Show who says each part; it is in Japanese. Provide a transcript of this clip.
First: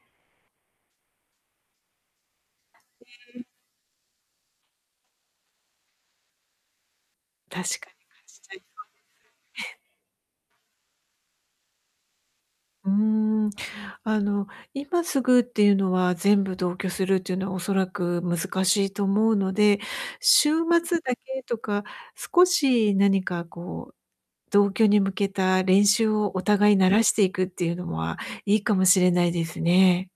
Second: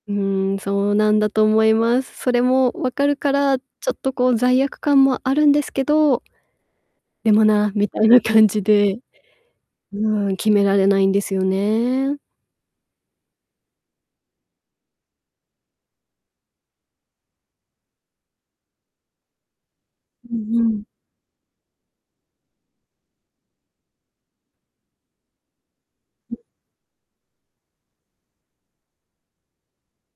Speaker 1: うん、そうなんだと思います。それも分か
Speaker 2: う
Speaker 1: るか
Speaker 2: ーん。
Speaker 1: ら、ちょっとこう罪悪感もあるんですけど、でもな、
Speaker 2: 確
Speaker 1: み
Speaker 2: か
Speaker 1: たいな感
Speaker 2: に
Speaker 1: じで。うん、決められないんですよね。
Speaker 2: うーん。あの今すぐっていうのは、全部同居するっていうのは恐らく難しいと思うので、
Speaker 1: う
Speaker 2: 週
Speaker 1: んうん。
Speaker 2: 末だけとか、少し何かこう、同居に向けた練習を
Speaker 1: う。
Speaker 2: お互い慣らしていくっていうのはいいかもしれないですね。